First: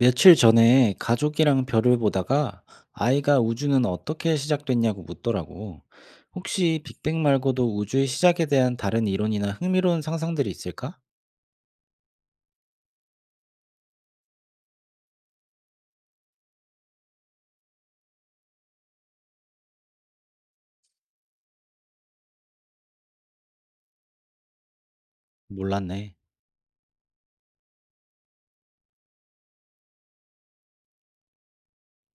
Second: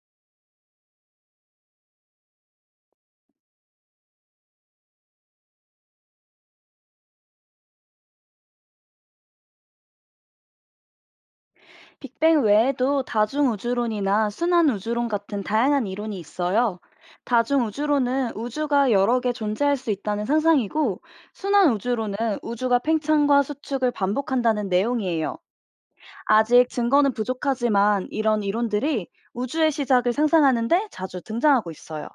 며칠 전에 가족이랑 별을 보다가 아이가 우주는 어떻게 시작됐냐고 묻더라고. 혹시 빅뱅 말고도 우주의 시작에 대한 다른 이론이나 흥미로운 상상들이 있을까? 빅뱅 외에도 다중우주론이나 순환우주론 같은 다양한 이론이 있어요. 다중우주론은 우주가 여러 개 존재할 수 있다는 상상이고, 순환우주론은 우주가 팽창과 수축을 반복한다는 내용이에요. 몰랐네. 아직 증거는 부족하지만 이런 이론들이 우주의 시작을 상상하는데 자주 등장하고 있어요.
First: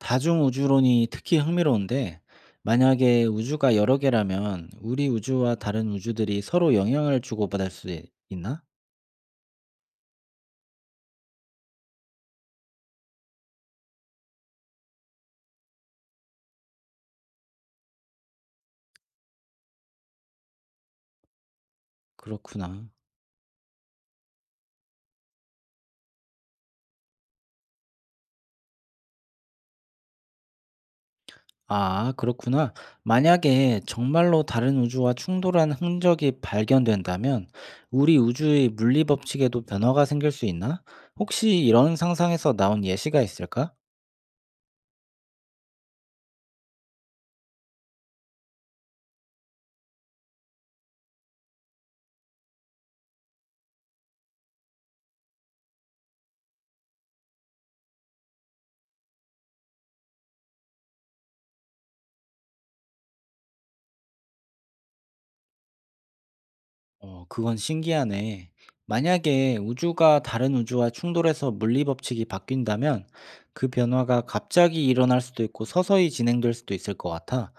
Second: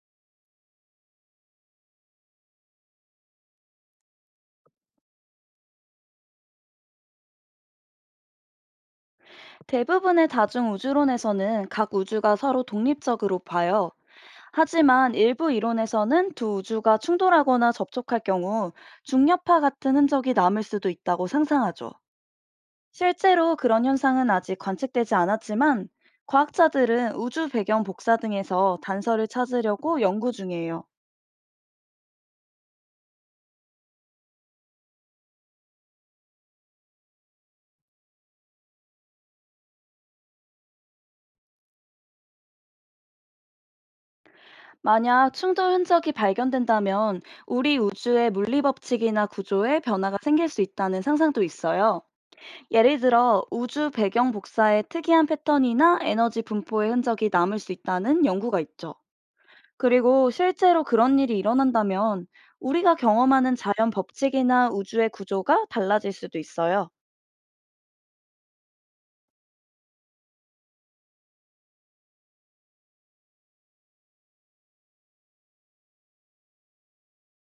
다중우주론이 특히 흥미로운데, 만약에 우주가 여러 개라면 우리 우주와 다른 우주들이 서로 영향을 주고받을 수 있나? 대부분의 다중우주론에서는 각 우주가 서로 독립적으로 봐요. 하지만 일부 이론에서는 두 우주가 충돌하거나 접촉할 경우 중력파 같은 흔적이 남을 수도 있다고 상상하죠. 그렇구나. 실제로 그런 현상은 아직 관측되지 않았지만 과학자들은 우주 배경 복사 등에서 단서를 찾으려고 연구 중이에요. 아, 그렇구나. 만약에 정말로 다른 우주와 충돌한 흔적이 발견된다면 우리 우주의 물리 법칙에도 변화가 생길 수 있나? 혹시 이런 상상에서 나온 예시가 있을까? 만약 충돌 흔적이 발견된다면 우리 우주의 물리 법칙이나 구조에 변화가 생길 수 있다는 상상도 있어요. 예를 들어 우주 배경 복사의 특이한 패턴이나 에너지 분포의 흔적이 남을 수 있다는 연구가 있죠. 그리고 실제로 그런 일이 일어난다면 우리가 경험하는 자연 법칙이나 우주의 구조가 달라질 수도 있어요. 어, 그건 신기하네. 만약에 우주가 다른 우주와 충돌해서 물리 법칙이 바뀐다면 그 변화가 갑자기 일어날 수도 있고 서서히 진행될 수도 있을 것 같아.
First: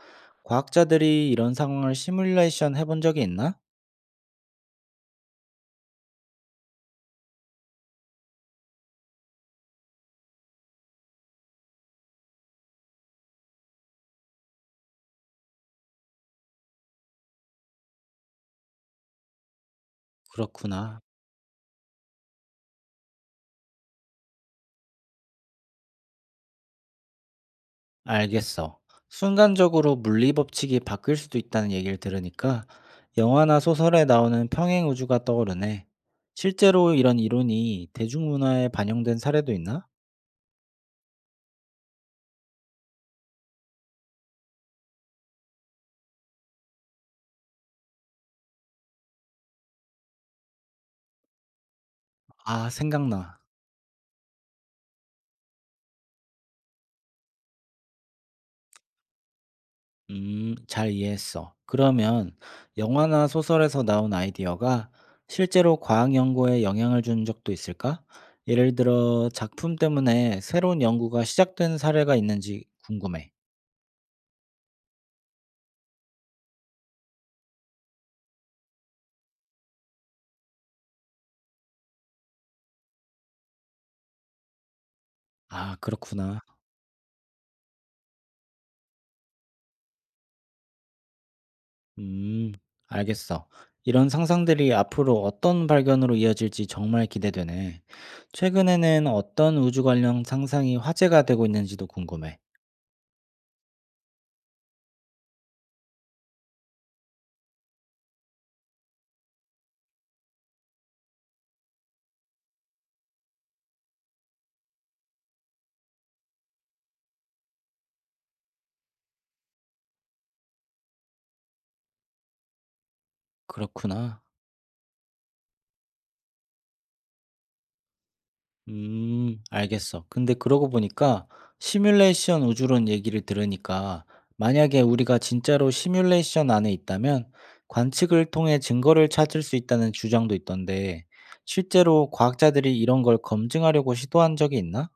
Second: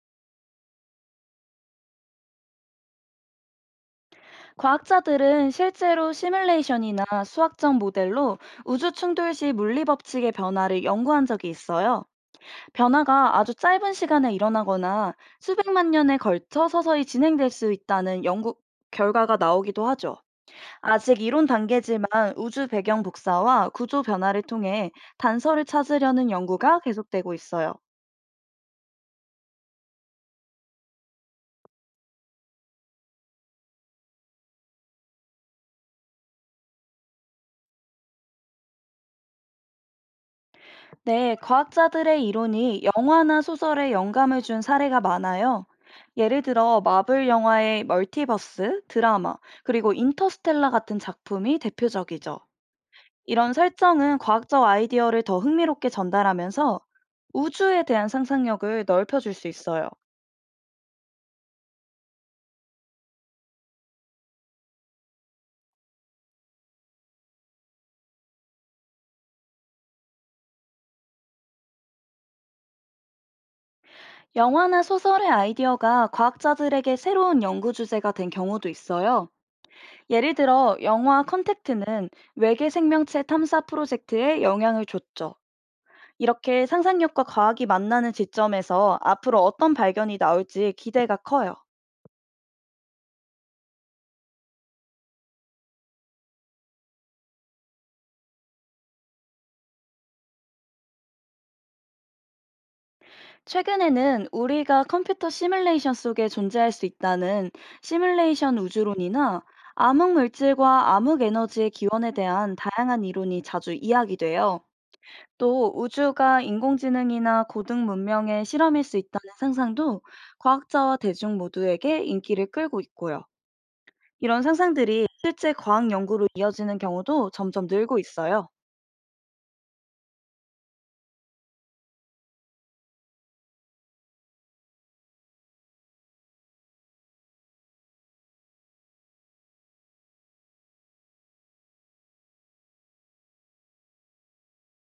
과학자들이 이런 상황을 시뮬레이션 해본 적이 있나? 과학자들은 실제로 시뮬레이션이나 수학적 모델로 우주 충돌 시 물리 법칙의 변화를 연구한 적이 있어요. 변화가 아주 짧은 시간에 일어나거나 수백만 년에 걸쳐 서서히 진행될 수 있다는 연구 결과가 나오기도 하죠. 그렇구나. 아직 이론 단계지만 우주 배경 복사와 구조 변화를 통해 단서를 찾으려는 연구가 계속되고 있어요. 알겠어. 순간적으로 물리 법칙이 바뀔 수도 있다는 얘기를 들으니까 영화나 소설에 나오는 평행 우주가 떠오르네. 실제로 이런 이론이 대중문화에 반영된 사례도 있나? 네, 과학자들의 이론이 영화나 소설에 영감을 준 사례가 많아요. 예를 들어 마블 영화의 멀티버스, 드라마, 그리고 인터스텔라 같은 작품이 대표적이죠. 아, 생각나. 이런 설정은 과학적 아이디어를 더 흥미롭게 전달하면서 우주에 대한 상상력을 넓혀줄 수 있어요. 잘 이해했어. 그러면 영화나 소설에서 나온 아이디어가 실제로 과학 연구에 영향을 준 적도 있을까? 예를 들어 작품 때문에 새로운 연구가 시작된 사례가 있는지 궁금해. 영화나 소설의 아이디어가 과학자들에게 새로운 연구 주제가 된 경우도 있어요. 예를 들어 영화 컨택트는 외계 생명체 탐사 프로젝트에 영향을 줬죠. 아, 그렇구나. 이렇게 상상력과 과학이 만나는 지점에서 앞으로 어떤 발견이 나올지 기대가 커요. 음, 알겠어. 이런 상상들이 앞으로 어떤 발견으로 이어질지 정말 기대되네. 최근에는 어떤 우주 관련 상상이 화제가 되고 있는지도 궁금해. 최근에는 우리가 컴퓨터 시뮬레이션 속에 존재할 수 있다는 시뮬레이션 우주론이나 암흑 물질과 암흑 에너지의 기원에 대한 다양한 이론이 자주 이야기돼요. 또 우주가 인공지능이나 고등 문명의 실험일 수 있다는 상상도 과학자와 대중 모두에게 인기를 끌고 있고요. 그렇구나. 이런 상상들이 실제 과학 연구로 이어지는 경우도 점점 늘고 있어요. 알겠어. 근데 그러고 보니까 시뮬레이션 우주론 얘기를 들으니까 만약에 우리가 진짜로 시뮬레이션 안에 있다면 관측을 통해 증거를 찾을 수 있다는 주장도 있던데 실제로 과학자들이 이런 걸 검증하려고 시도한 적이 있나?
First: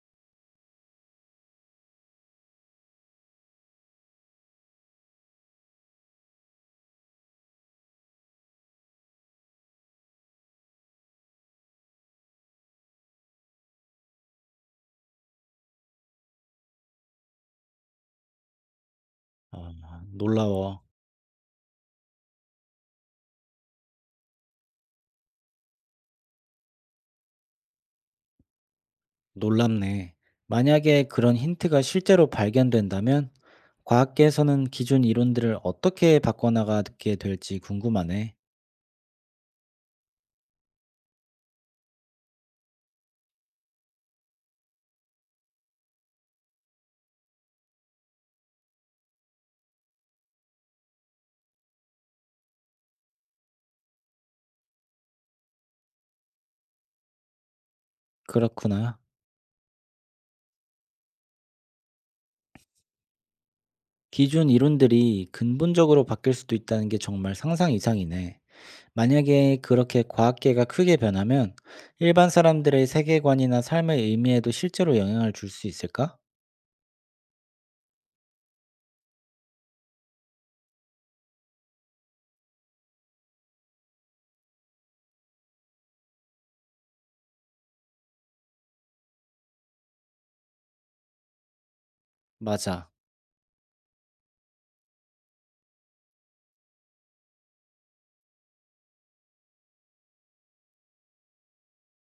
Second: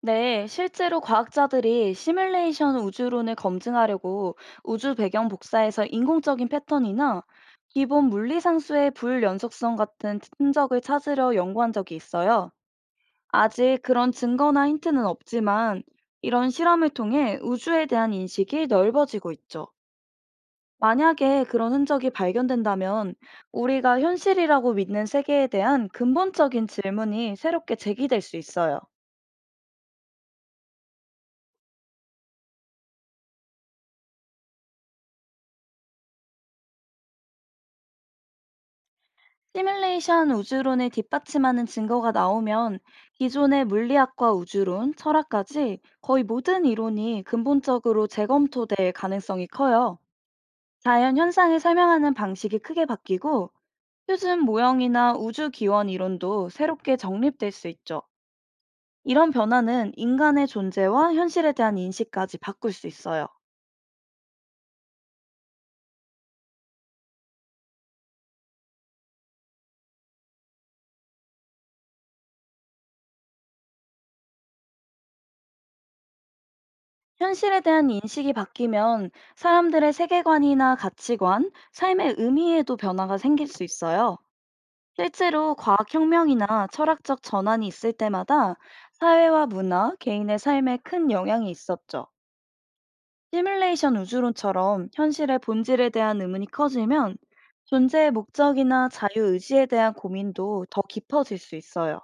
네, 실제로 과학자들이 시뮬레이션 우주론을 검증하려고 우주 배경 복사에서 인공적인 패턴이나 기본 물리상수의 불연속성 같은 흔적을 찾으려 연구한 적이 있어요. 아직 그런 증거나 힌트는 없지만 이런 실험을 통해 우주에 대한 인식이 넓어지고 있죠. 아, 놀라워. 만약에 그런 흔적이 발견된다면 우리가 현실이라고 믿는 세계에 대한 근본적인 질문이 새롭게 제기될 수 있어요. 놀랍네. 만약에 그런 힌트가 실제로 발견된다면 과학계에서는 기존 이론들을 어떻게 바꿔나가게 될지 궁금하네. 시뮬레이션 우주론을 뒷받침하는 증거가 나오면 기존의 물리학과 우주론, 철학까지 거의 모든 이론이 근본적으로 재검토될 가능성이 커요. 자연 현상을 설명하는 방식이 크게 바뀌고 표준 모형이나 우주 기원 이론도 새롭게 정립될 수 있죠. 그렇구나. 이런 변화는 인간의 존재와 현실에 대한 인식까지 바꿀 수 있어요. 기존 이론들이 근본적으로 바뀔 수도 있다는 게 정말 상상 이상이네. 만약에 그렇게 과학계가 크게 변하면 일반 사람들의 세계관이나 삶의 의미에도 실제로 영향을 줄 수 있을까? 현실에 대한 인식이 바뀌면 사람들의 세계관이나 가치관, 삶의 의미에도 변화가 생길 수 있어요. 실제로 과학혁명이나 철학적 전환이 있을 때마다 사회와 문화, 개인의 삶에 큰 영향이 있었죠. 맞아. 시뮬레이션 우주론처럼 현실의 본질에 대한 의문이 커지면 존재의 목적이나 자유의지에 대한 고민도 더 깊어질 수 있어요.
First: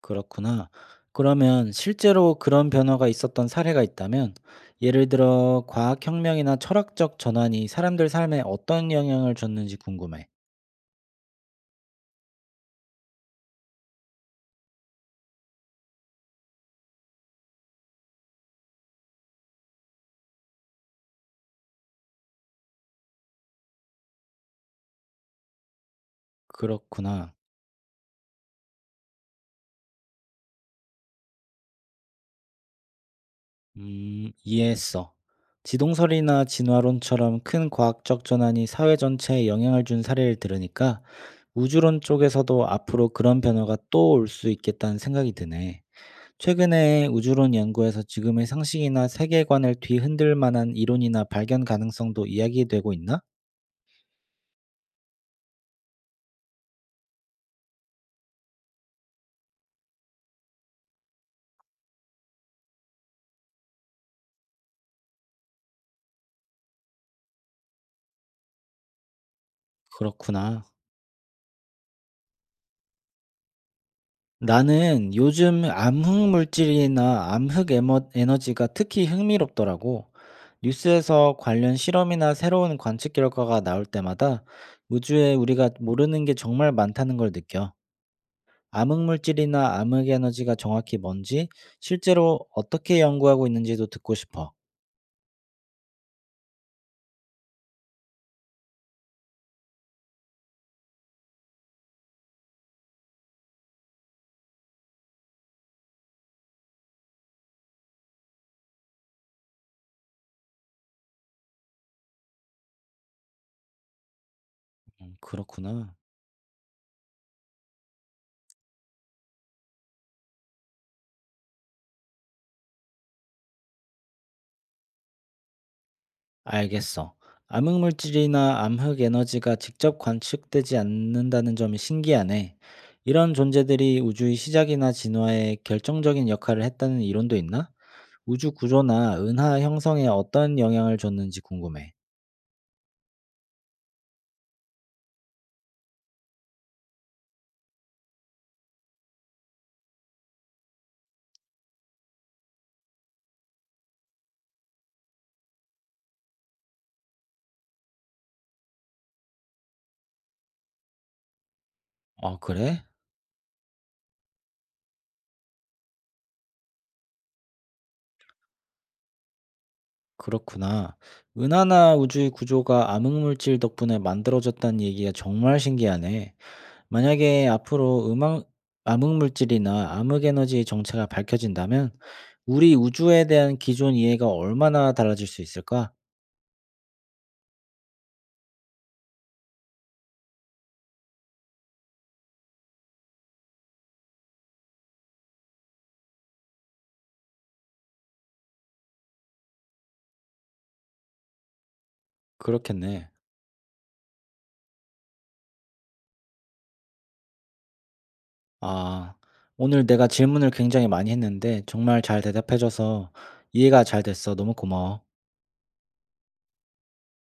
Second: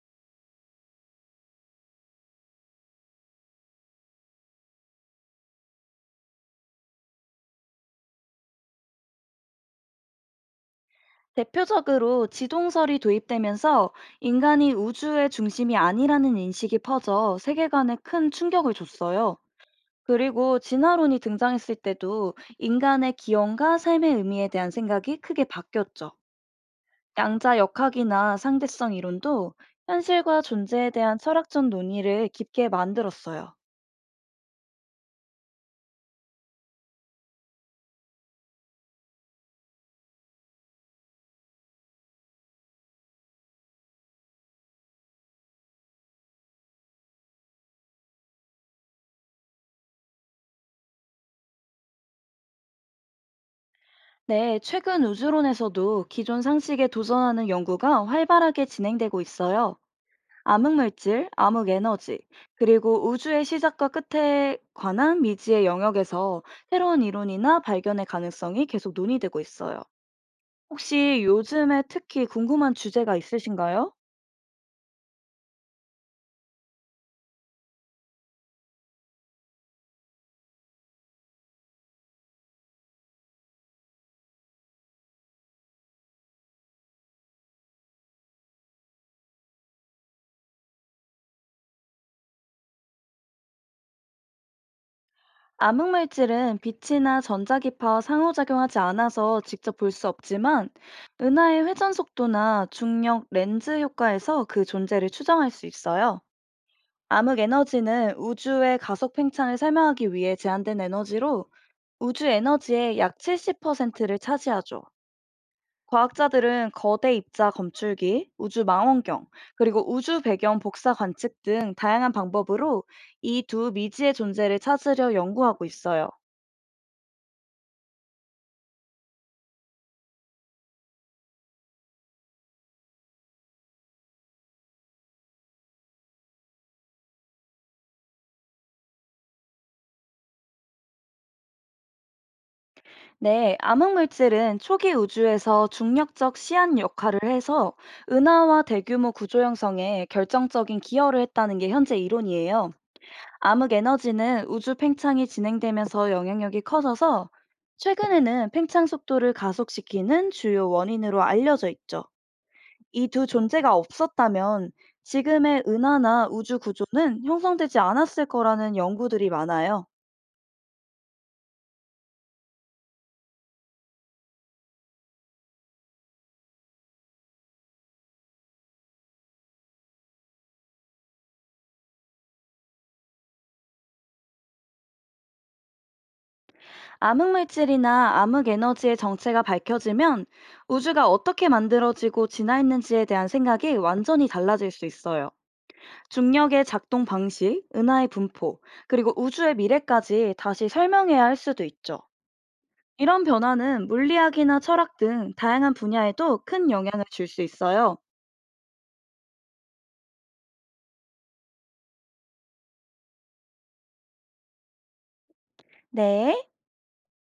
그렇구나. 그러면 실제로 그런 변화가 있었던 사례가 있다면, 예를 들어 과학혁명이나 철학적 전환이 사람들 삶에 어떤 영향을 줬는지 궁금해. 대표적으로 지동설이 도입되면서 인간이 우주의 중심이 아니라는 인식이 퍼져 세계관에 큰 충격을 줬어요. 그리고 진화론이 등장했을 때도 인간의 기원과 삶의 의미에 대한 생각이 크게 바뀌었죠. 그렇구나. 양자 역학이나 상대성 이론도 현실과 존재에 대한 철학적 논의를 깊게 만들었어요. 이해했어. 지동설이나 진화론처럼 큰 과학적 전환이 사회 전체에 영향을 준 사례를 들으니까 우주론 쪽에서도 앞으로 그런 변화가 또 올 수 있겠다는 생각이 드네. 최근에 우주론 연구에서 지금의 상식이나 세계관을 뒤흔들 만한 이론이나 발견 가능성도 이야기되고 있나? 네, 최근 우주론에서도 기존 상식에 도전하는 연구가 활발하게 진행되고 있어요. 암흑물질, 암흑에너지, 그리고 우주의 시작과 끝에 관한 미지의 영역에서 새로운 이론이나 발견의 가능성이 계속 논의되고 있어요. 그렇구나. 혹시 요즘에 특히 궁금한 주제가 있으신가요? 나는 요즘 암흑 물질이나 에너지가 특히 흥미롭더라고. 뉴스에서 관련 실험이나 새로운 관측 결과가 나올 때마다 우주에 우리가 모르는 게 정말 많다는 걸 느껴. 암흑 물질이나 암흑 에너지가 정확히 뭔지, 실제로 어떻게 연구하고 있는지도 듣고 싶어. 암흑물질은 빛이나 전자기파와 상호작용하지 않아서 직접 볼 수 없지만 은하의 회전 속도나 중력 렌즈 효과에서 그 존재를 추정할 수 있어요. 암흑 에너지는 우주의 가속 팽창을 설명하기 위해 제한된 에너지로 우주 에너지의 약 70%를 차지하죠. 그렇구나. 과학자들은 거대 입자 검출기, 우주 망원경, 그리고 우주 배경 복사 관측 등 다양한 방법으로 이 두 미지의 존재를 찾으려 연구하고 있어요. 알겠어. 암흑물질이나 암흑에너지가 직접 관측되지 않는다는 점이 신기하네. 이런 존재들이 우주의 시작이나 진화에 결정적인 역할을 했다는 이론도 있나? 우주 구조나 은하 형성에 어떤 영향을 줬는지 궁금해. 네, 암흑물질은 초기 우주에서 중력적 시한 역할을 해서 은하와 대규모 구조 형성에 결정적인 기여를 했다는 게 현재 이론이에요. 암흑 에너지는 우주 팽창이 진행되면서 영향력이 커져서 최근에는 팽창 속도를 가속시키는 주요 원인으로 알려져 있죠. 아, 그래? 이 두 존재가 없었다면 지금의 은하나 우주 구조는 형성되지 않았을 거라는 연구들이 많아요. 그렇구나. 은하나 우주의 구조가 암흑물질 덕분에 만들어졌다는 얘기가 정말 신기하네. 만약에 앞으로 음악, 암흑물질이나 암흑에너지의 정체가 밝혀진다면 우리 우주에 대한 기존 이해가 얼마나 달라질 수 있을까? 암흑 물질이나 암흑 에너지의 정체가 밝혀지면 우주가 어떻게 만들어지고 진화했는지에 대한 생각이 완전히 달라질 수 있어요. 중력의 작동 방식, 은하의 분포, 그리고 우주의 미래까지 다시 설명해야 할 수도 있죠. 그렇겠네. 이런 변화는 물리학이나 철학 등 다양한 분야에도 큰 영향을 줄 수 있어요. 아, 오늘 내가 질문을 굉장히 많이 했는데 정말 잘 대답해줘서 이해가 잘 됐어. 너무 고마워. 네.